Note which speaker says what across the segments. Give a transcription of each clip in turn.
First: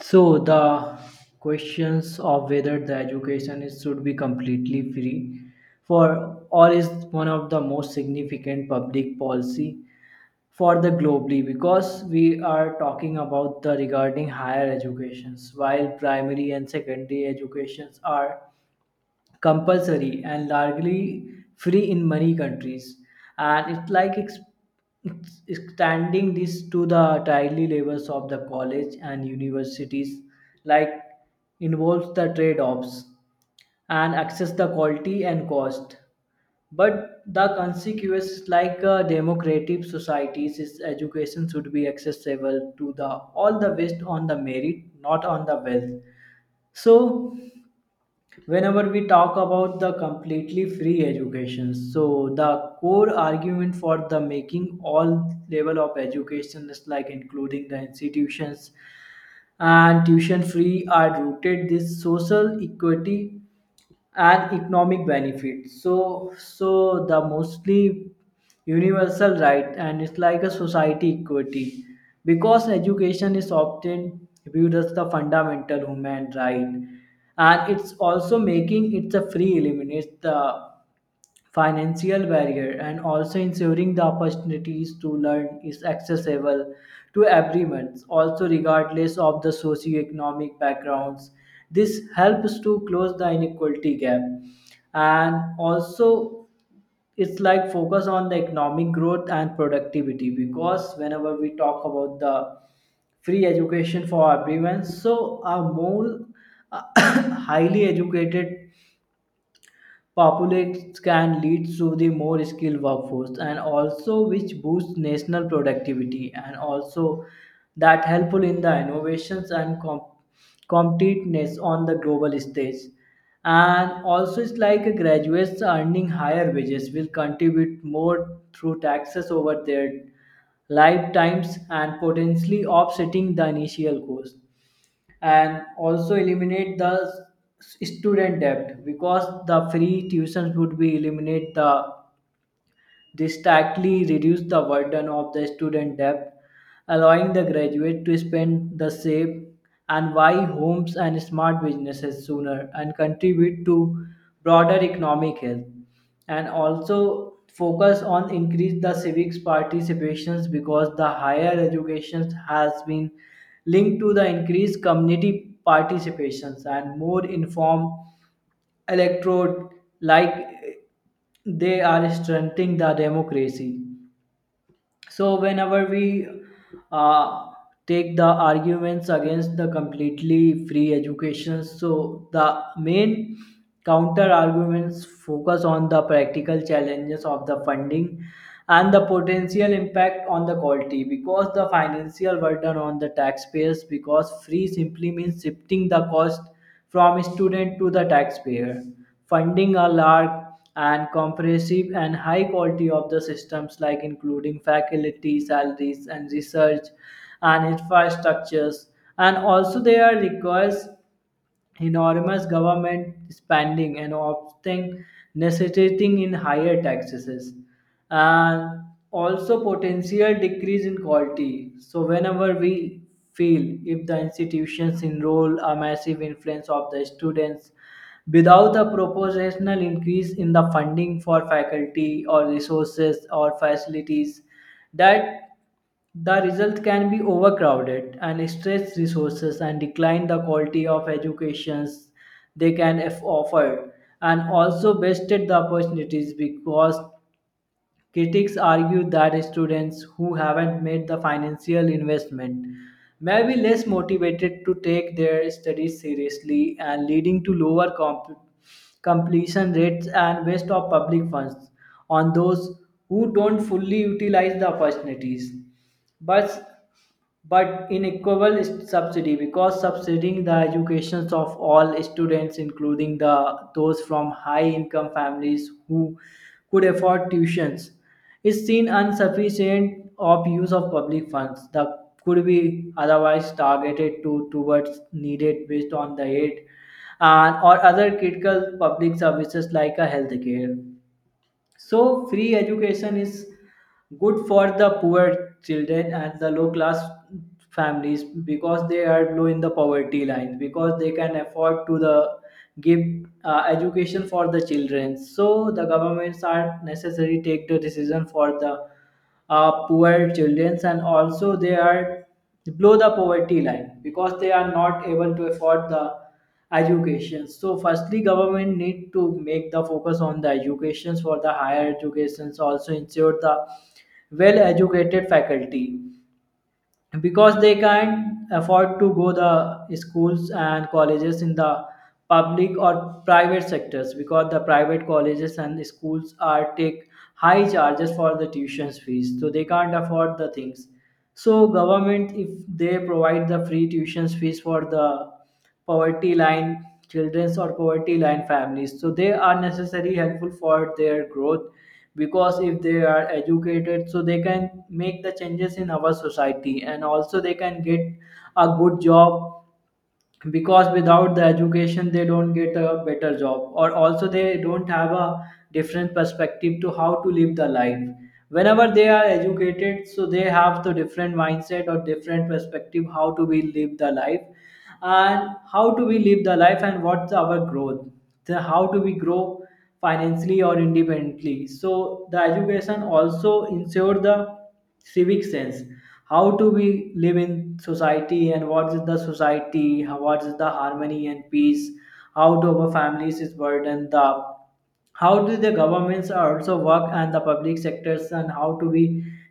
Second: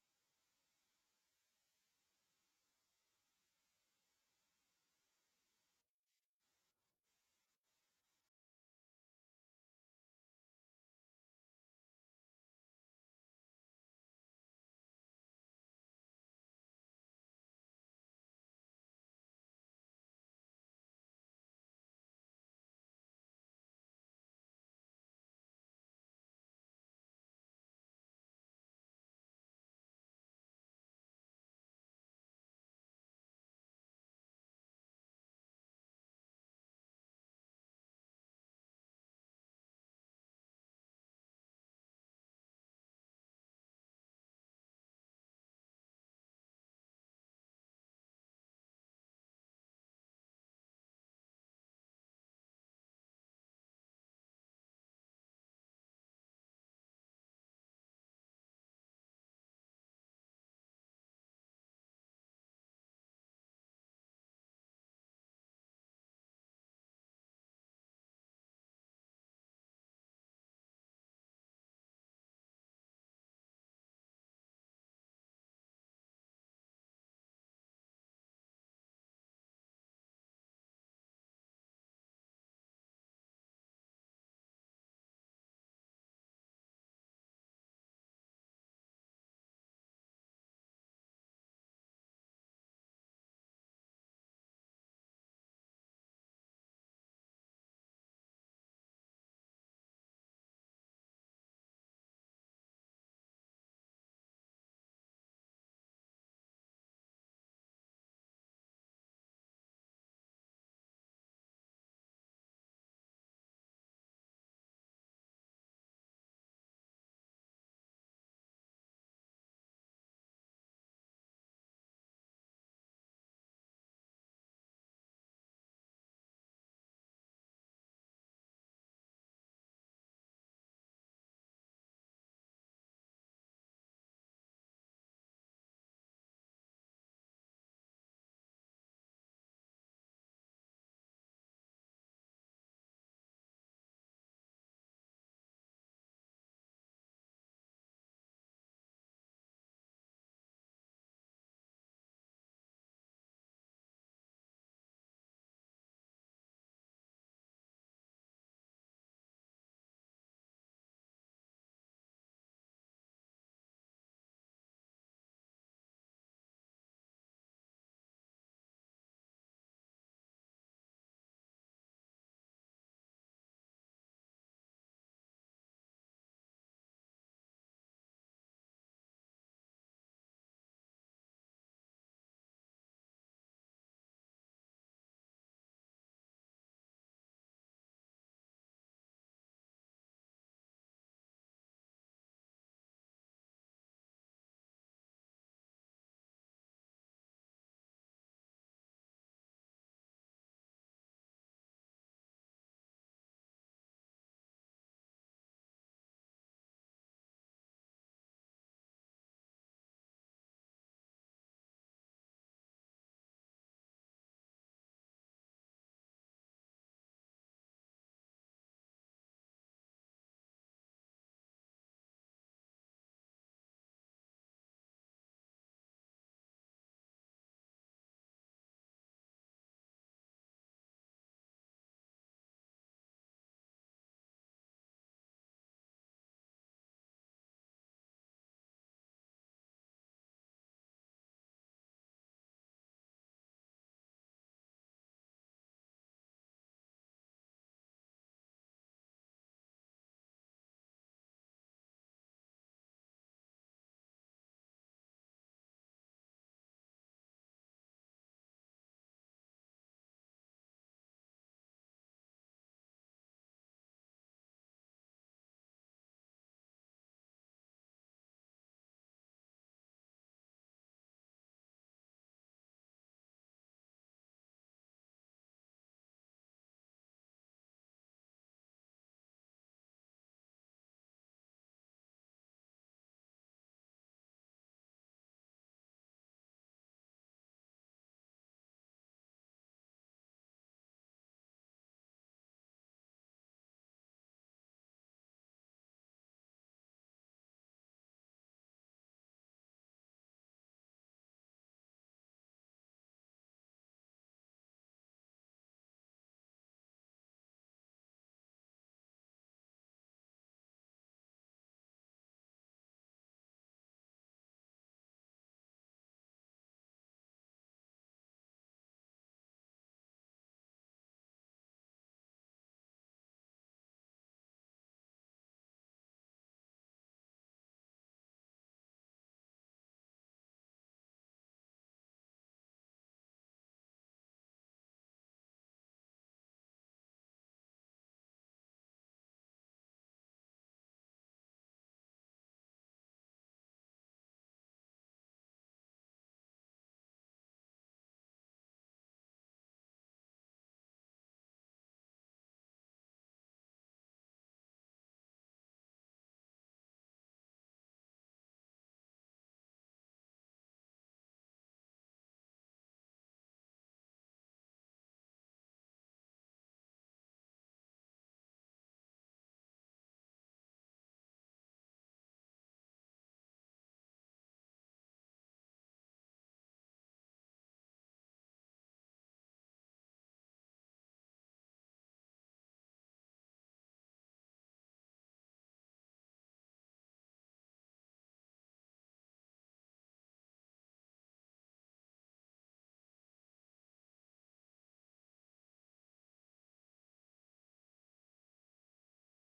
Speaker 1: So the questions of whether the education is, should be completely free for all is one of the most significant public policy for the globally because we are talking about the regarding higher educations while primary and secondary educations are compulsory and largely free in many countries and it's like extending this to the daily levels of the college and universities like involves the trade-offs and access the quality and cost but the consequences like democratic societies is education should be accessible to the all the based on the merit, not on the wealth. So whenever we talk about the completely free education, so the core argument for the making all level of education is like including the institutions and tuition free are rooted this social equity and economic benefit, so the mostly universal right, and it's like a society equity because education is often viewed as the fundamental human right. And it's also making it a free eliminates the financial barrier and also ensuring the opportunities to learn is accessible to everyone also regardless of the socioeconomic backgrounds. This helps to close the inequality gap. And also it's like focus on the economic growth and productivity because whenever we talk about the free education for everyone, so a more highly educated populates can lead to the more skilled workforce and also which boosts national productivity and also that helpful in the innovations and competitiveness on the global stage. And also it's like a graduates earning higher wages will contribute more through taxes over their lifetimes and potentially offsetting the initial cost. And also eliminate the student debt because the free tuitions would be eliminate the drastically reduce the burden of the student debt, allowing the graduate to spend the save and buy homes and smart businesses sooner and contribute to broader economic health. And also focus on increase the civics participations because the higher education has been linked to the increased community participations and more informed Electrode, like they are stunting the democracy. So whenever we uh, take the arguments against the completely free education, so the main counter arguments focus on the practical challenges of the funding and the potential impact on the quality because the financial burden on the taxpayers because free simply means shifting the cost from student to the taxpayer, funding a large and comprehensive and high quality of the systems like including faculty salaries and research and infrastructures. And also there requires enormous government spending and often necessitating in higher taxes. And also potential decrease in quality, so whenever we feel if the institutions enroll a massive influence of the students without a proportional increase in the funding for faculty or resources or facilities, that the result can be overcrowded and stress resources and decline the quality of educations they can offer. And also wasted the opportunities because critics argue that students who haven't made the financial investment may be less motivated to take their studies seriously and leading to lower completion rates and waste of public funds on those who don't fully utilize the opportunities. But but in equal subsidy because subsidizing the educations of all students including the those from high income families who could afford tuitions is seen insufficient of use of public funds that could be otherwise targeted to towards needed based on the aid and or other critical public services like a healthcare. So free education is good for the poor children and the low class families because they are low in the poverty line because they can afford to the give education for the children, so the governments are necessary take the decision for the poor children. And also they are below the poverty line because they are not able to afford the education, so firstly government need to make the focus on the educations for the higher educations, also ensure the well educated faculty because they can't afford to go the schools and colleges in the public or private sectors because the private colleges and schools are take high charges for the tuitions fees, so they can't afford the things. So government, if they provide the free tuitions fees for the poverty line children or poverty line families, so they are necessarily helpful for their growth because if they are educated so they can make the changes in our society and also they can get a good job because without the education they don't get a better job, or also they don't have a different perspective to how to live the life. Whenever they are educated, so they have the different mindset or different perspective how to be live the life and how do we live the life and what's our growth, the how do we grow financially or independently. So the education also ensure the civic sense, how do we live in society and what is the society, what is the harmony and peace, how do our families is burdened, the how do the governments are also work and the public sectors and how do we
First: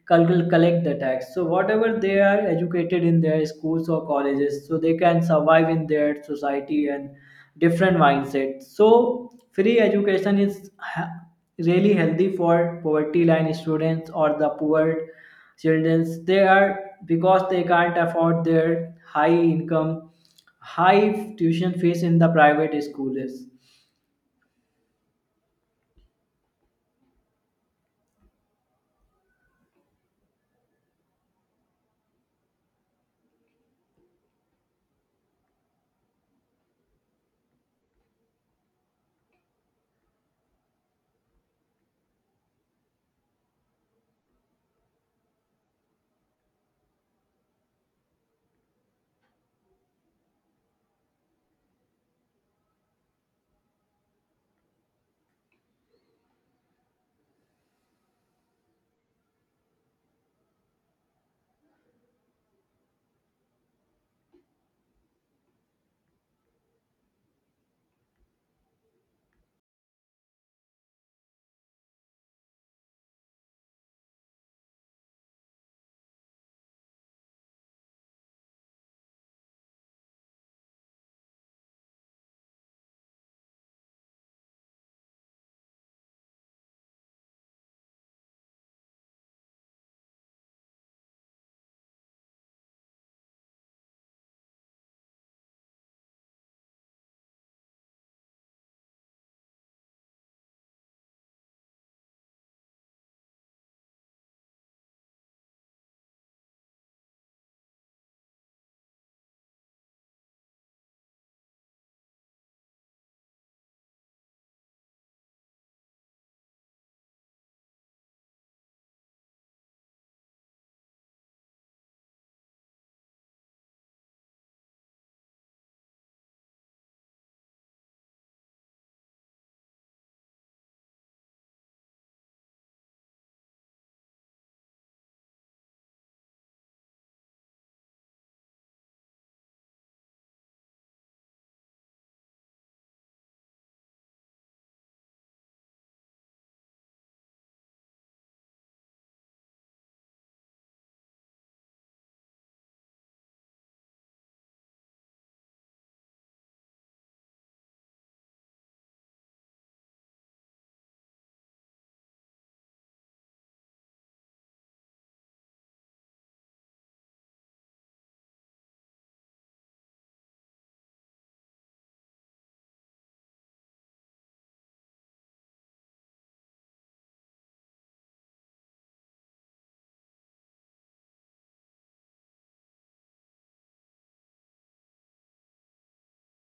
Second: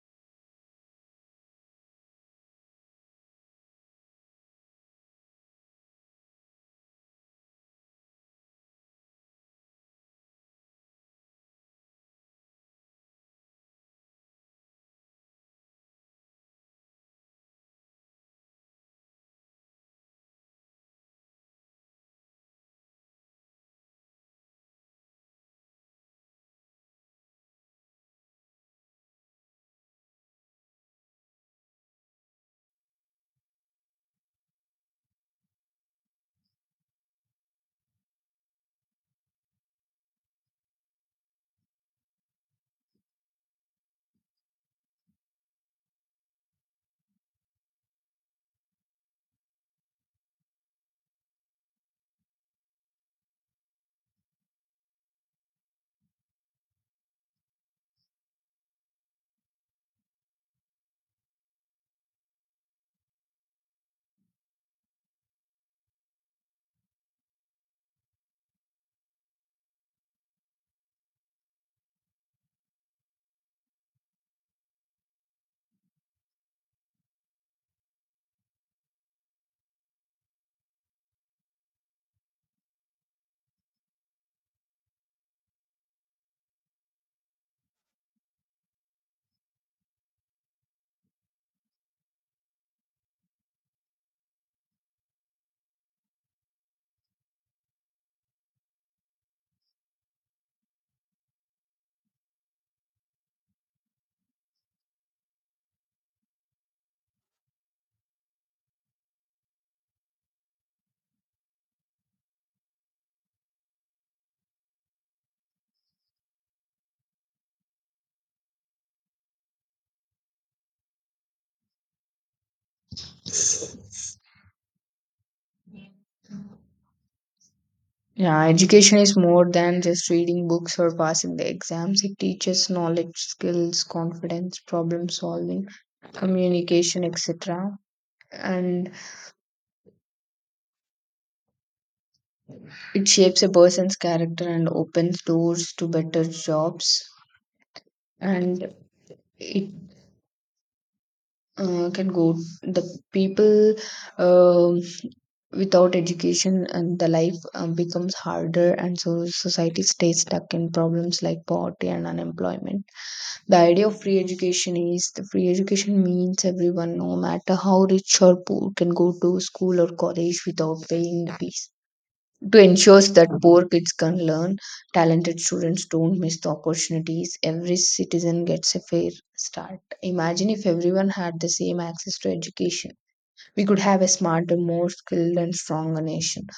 Speaker 1: collect the tax. So whatever they are educated in their schools or colleges, so they can survive in their society and different mindset. So free education is really healthy for poverty line students or the poor children they are because they can't afford their high income high tuition fees in the private schools.
Speaker 2: Yeah, education is more than just reading books or passing the exams. It teaches knowledge, skills, confidence, problem solving, communication, etc. And it shapes a person's character and opens doors to better jobs. And it can go the people um without education and the life becomes harder, and so society stays stuck in problems like poverty and unemployment. The idea of free education is the free education means everyone, no matter how rich or poor, can go to school or college without paying the fees. To ensure that poor kids can learn, talented students don't miss the opportunities, every citizen gets a fair start. Imagine if everyone had the same access to education. We could have a smarter, more skilled, and stronger nation.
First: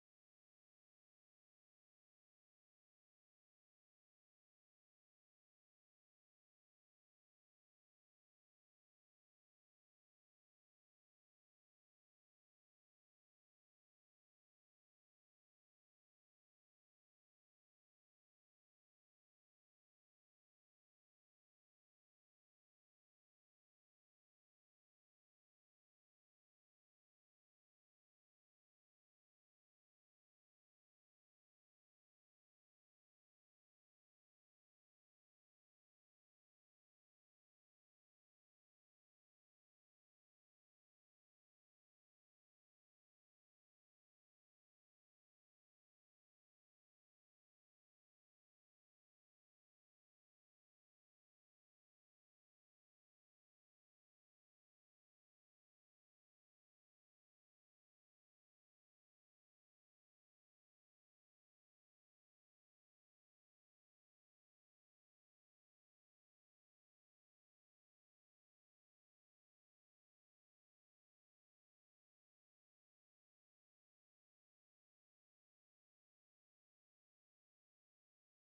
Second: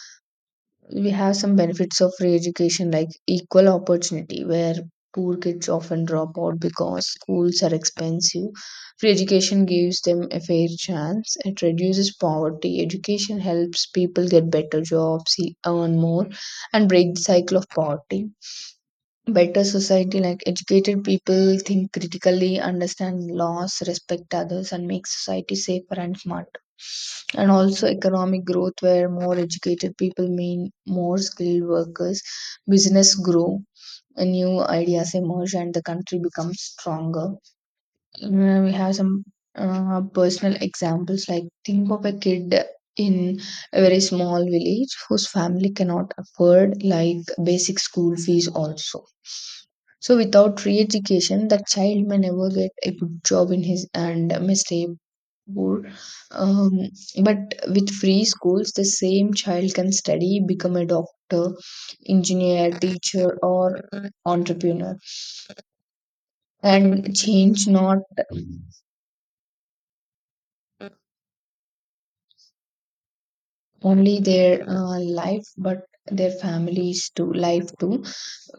Speaker 2: We have some benefits of free education like equal opportunity, where poor kids often drop out because schools are expensive. Free education gives them a fair chance. It reduces poverty. Education helps people get better jobs, earn more and break the cycle of poverty. Better society, like educated people think critically, understand laws, respect others, and make society safer and smart. And also economic growth, where more educated people mean more skilled workers, business grow, and new ideas emerge, and the country becomes stronger. We have some personal examples, like think of a kid in a very small village whose family cannot afford like basic school fees also. So without re-education, that child may never get a good job in his and may stay poor. um, but with free schools, the same child can study, become a doctor, engineer, teacher, or entrepreneur, and change not only their life but their families too life too.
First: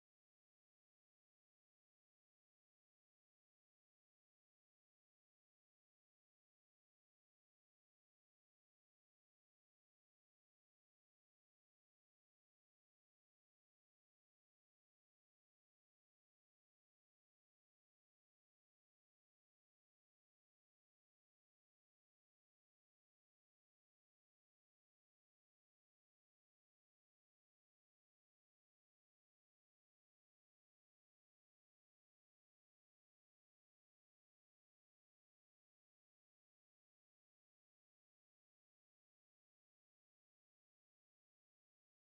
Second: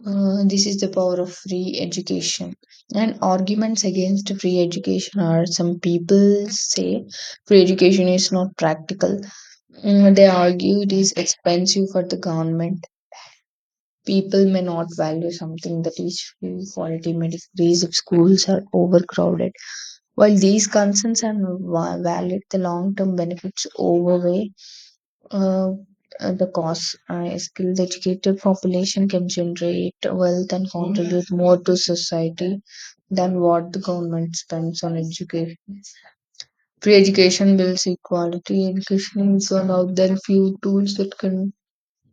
Speaker 2: This is the power of free education. And arguments against free education are, some people say free education is not practical. Mm, they argue it is expensive for the government. People may not value something that is free, for it may decrease if schools are overcrowded. While these concerns are valid, the long-term benefits overweigh, uh, because a skilled, educated population can generate wealth and contribute more to society than what the government spends on education. Free education builds equality. Education is one of the few tools that can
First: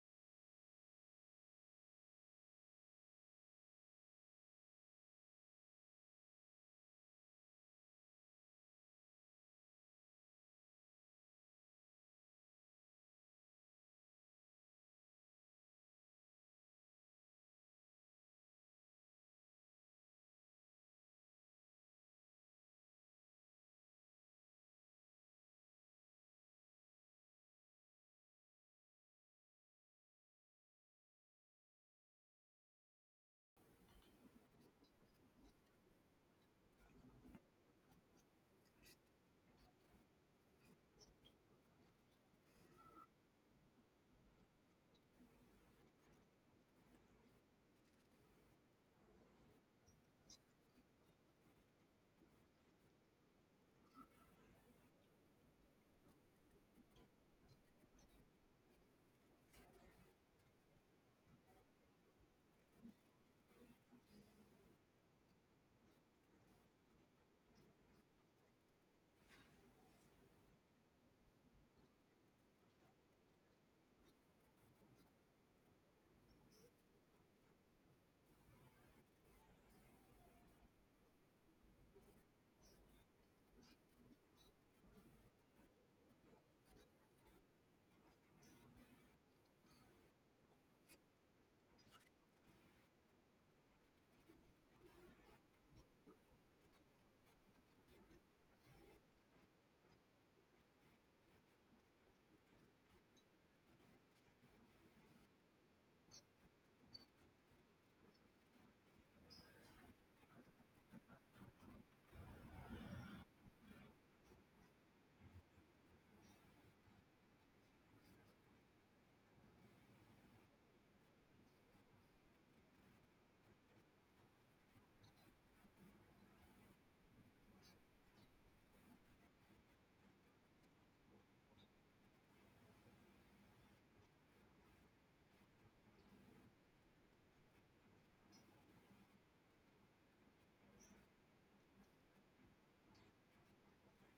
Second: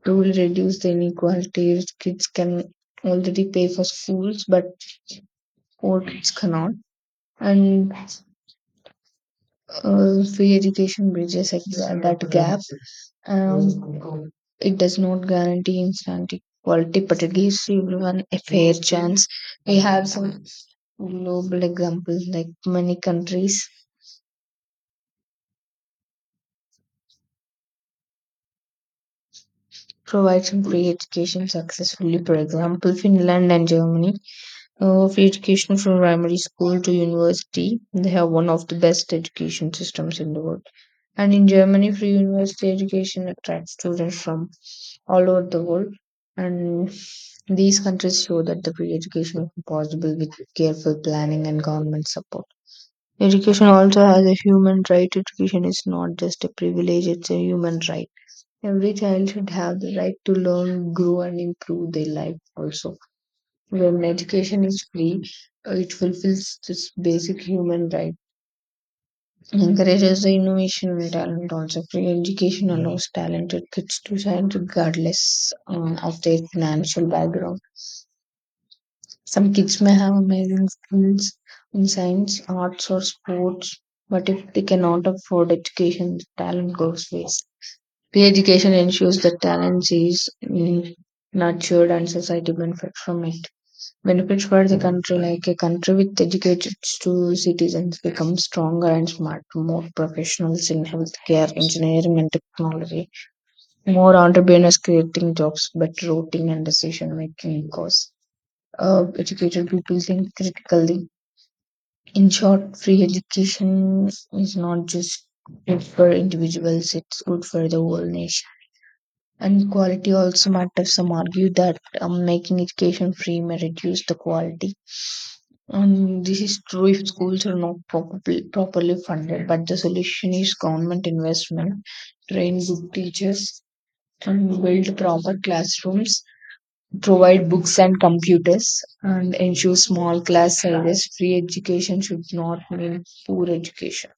Speaker 2: truly reduce the inequality. Rich kids can already pay for schools, but poor kids cannot. And free education bridges like that gap. Um, it does not guarantee instant equality, but it gives everyone a fair chance. We have some global examples, like many countries provide some free education successfully. For example, Finland and Germany free education from primary school to university. They have one of the best education systems in the world. And in Germany, free university education attracts students from all over the world. And these countries show that the free education is possible with careful planning and government support. Education also has a human right. Education is not just a privilege, it's a human right. Every child should have the right to learn, grow, and improve their life also. When education is free, it fulfills this basic human right, encourages the innovation and talent also. Free education allows talented kids to shine regardless of their financial background. Some kids may have amazing skills in science, arts, or sports, but if they cannot afford education, the talent goes waste. Free education ensures that talent is mm, nurtured and society benefits from it. Benefits for the country, like a country with educated citizens becomes stronger and smart, more professionals in healthcare, engineering, and technology, more entrepreneurs creating jobs, better routing and decision making, because educated people think critically. In short, free education is not just good for individuals, it's good for the whole nation. And quality also matters. Some argue that making education free may reduce the quality. This is true if schools are not properly funded, but the solution is government investment, train good teachers, and build proper classrooms, provide books and computers, and ensure small class sizes. Free education should not mean poor education.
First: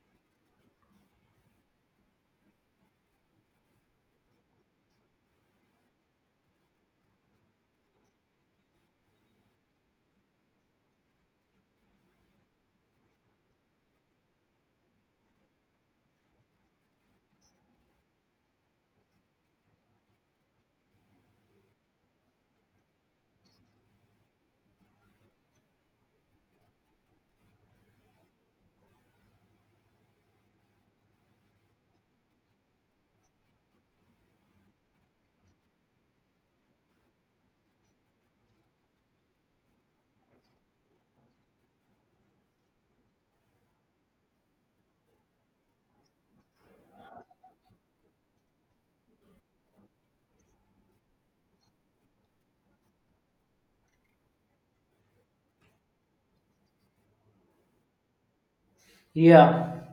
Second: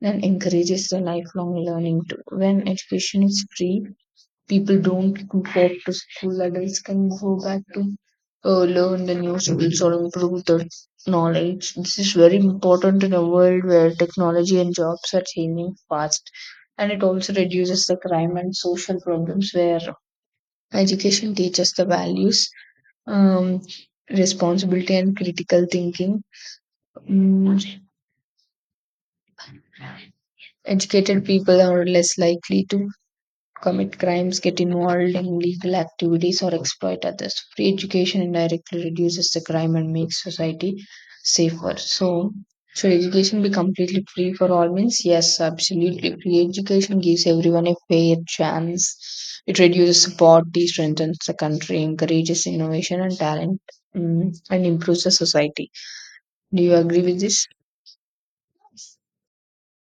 Speaker 2: Then encourages the lifelong learning too. When education is free, people don't go up to school. Adults can go back to learn the new skills or improve the knowledge. This is very important in a world where technology and jobs are changing fast, and it also reduces the crime and social problems, where education teaches the values, um, responsibility, and critical thinking. Mm, educated people are less likely to commit crimes, get involved in illegal activities, or exploit others. Free education indirectly reduces the crime and makes society safer. So, should education be completely free for all means? Yes, absolutely. Free education gives everyone a fair chance. It reduces poverty, strengthens the country, encourages innovation and talent, mm, and improves the society. Do you agree with this?
Speaker 1: Yeah,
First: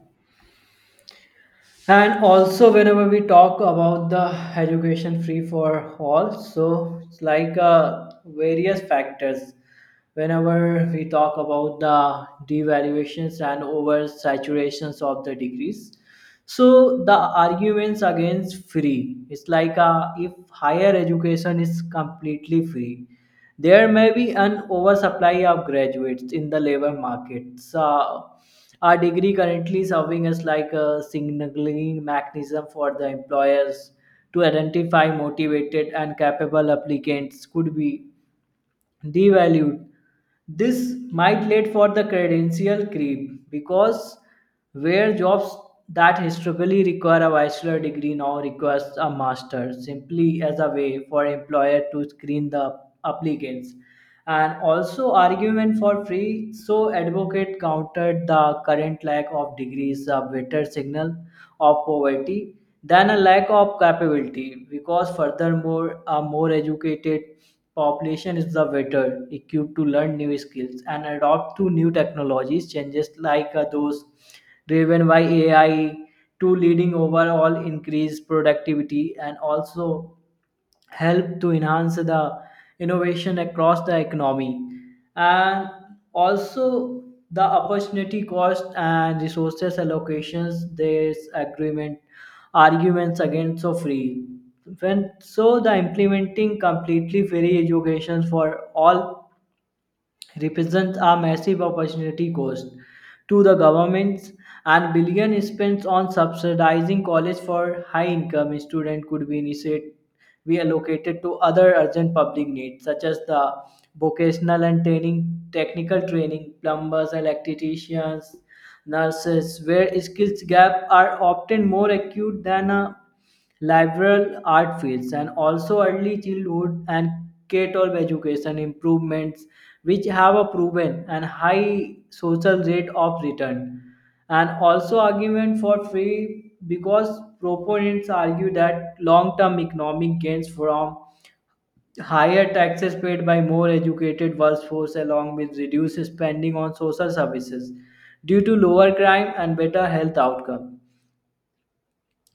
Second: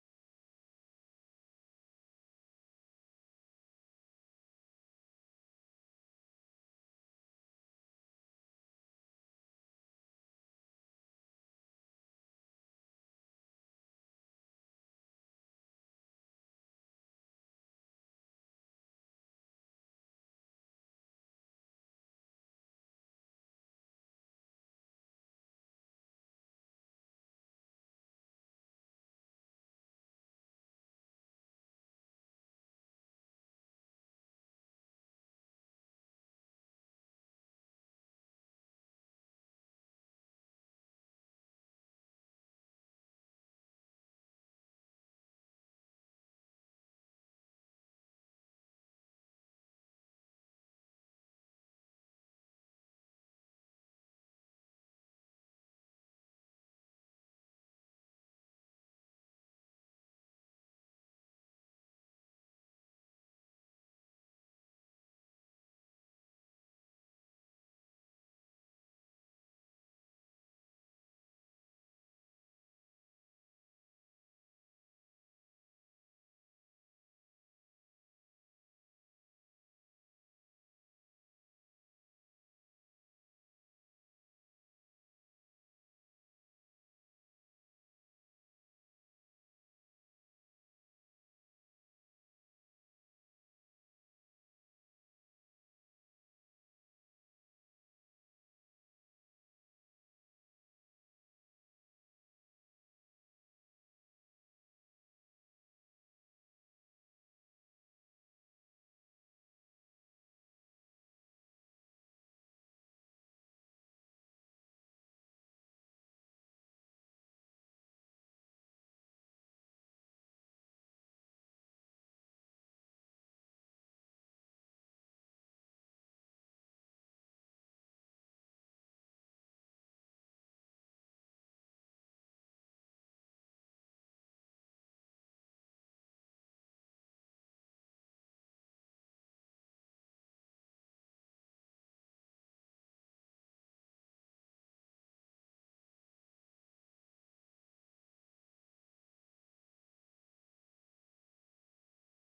Speaker 1: and also whenever we talk about the education free for all, so it's like various factors whenever we talk about the devaluations and oversaturations of the degrees. So the arguments against free, it's like if higher education is completely free there may be an oversupply of graduates in the labor markets. Uh, our degree currently serving as like a signaling mechanism for the employers to identify motivated and capable applicants could be devalued. This might lead for the credential creep because where jobs that historically require a bachelor degree now requires a master simply as a way for employer to screen the applicants. And also argument for free, so advocate countered the current lack of degrees a better signal of poverty than a lack of capability because furthermore a more educated population is the better equipped to learn new skills and adopt to new technologies changes like those driven by AI, to leading overall increased productivity and also help to enhance the innovation across the economy. And also the opportunity cost and resources allocations, there's agreement arguments against so free, when so the implementing completely free education for all represents a massive opportunity cost to the governments, and billion spent on subsidizing college for high income students could be initiated be allocated to other urgent public needs such as the vocational and training, technical training, plumbers, electricians, nurses, where skills gaps are often more acute than a liberal art fields, and also early childhood and K-12 education improvements, which have a proven and high social rate of return. And also argument for free because proponents argue that long-term economic gains from higher taxes paid by more educated workforce along with reduced spending on social services due to lower crime and better health outcome.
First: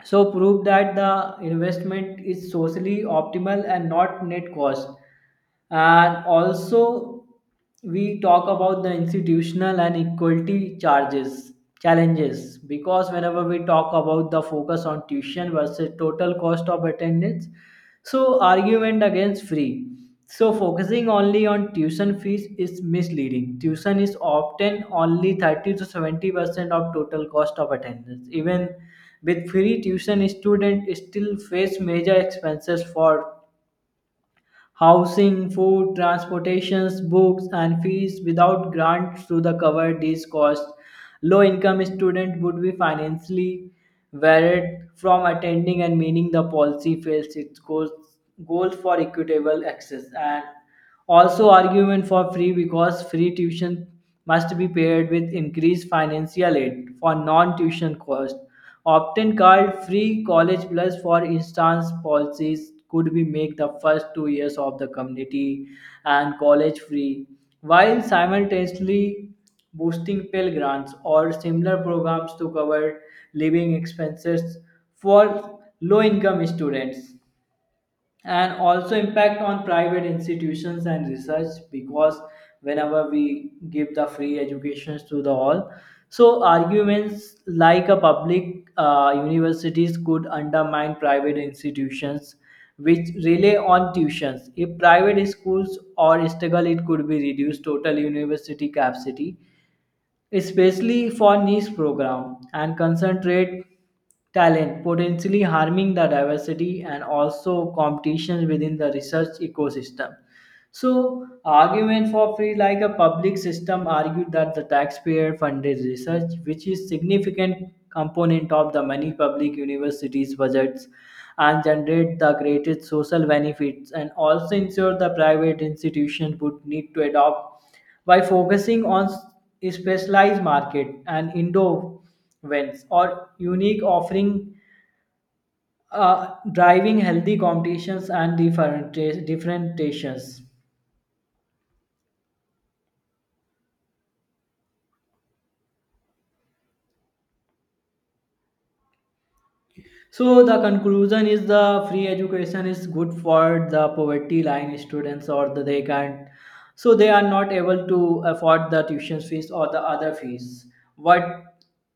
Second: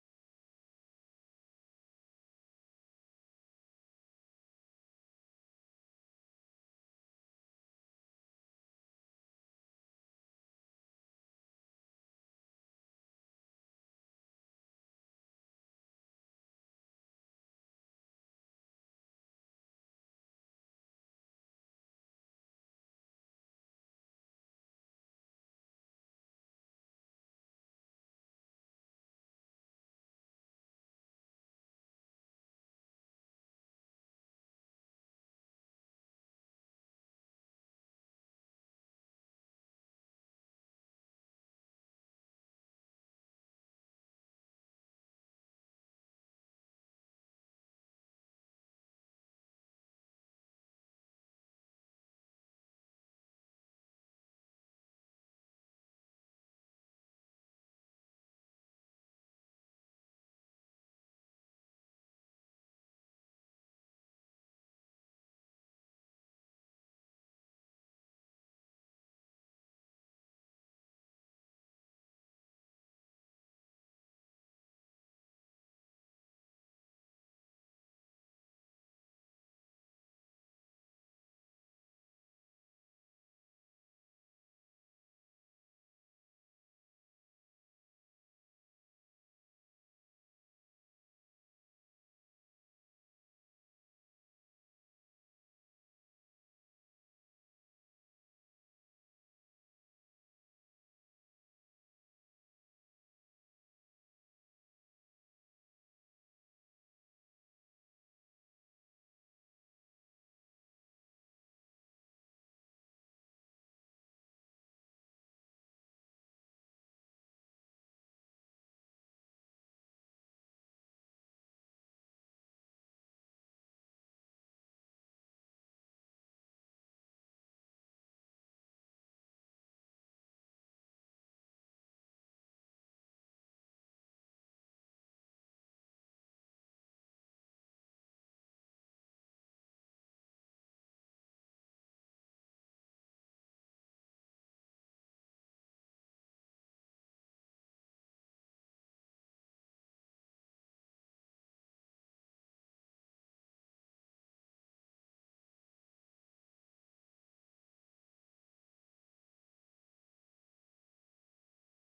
Speaker 1: So prove that the investment is socially optimal and not net cost. And also we talk about the institutional and equality charges challenges because whenever we talk about the focus on tuition versus total cost of attendance, so argument against free. So focusing only on tuition fees is misleading. Tuition is often only 30 to 70% of total cost of attendance. Even with free tuition, students still face major expenses for housing, food, transportations, books, and fees. Without grants to the cover these costs, low-income students would be financially barred from attending and meaning the policy fails its goals, goals for equitable access. And also, argument for free, because free tuition must be paired with increased financial aid for non-tuition costs, often called free college plus. For instance, policies could be make the first 2 years of the community and college free, while simultaneously boosting Pell grants or similar programs to cover living expenses for low-income students. And also impact on private institutions and research because whenever we give the free educations to the all, so arguments like a public universities could undermine private institutions which rely on tuitions. If private schools or struggle, it could be reduced total university capacity, especially for niche program, and concentrate talent, potentially harming the diversity and also competition within the research ecosystem. So, argument for free, like a public system, argued that the taxpayer-funded research, which is significant component of the many public universities' budgets, and generate the greatest social benefits, and also ensure the private institution would need to adopt by focusing on specialized market and endowments or unique offering, driving healthy competitions and differentiations. So the conclusion is the free education is good for the poverty line students or the, they can't, so they are not able to afford the tuition fees or the other fees. What,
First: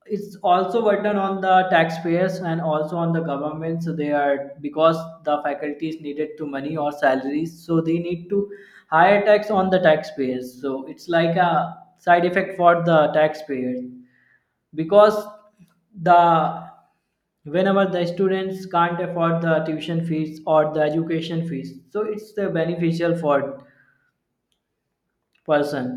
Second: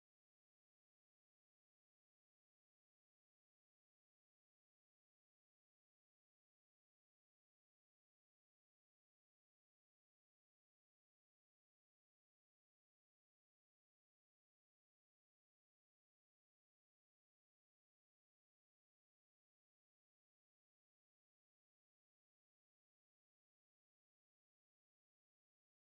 Speaker 1: it's also burden on the taxpayers and also on the government, so they are because the faculty is needed to money or salaries, so they need to higher tax on the taxpayers, so it's like a side effect for the taxpayers because the whenever the students can't afford the tuition fees or the education fees, so it's the beneficial for person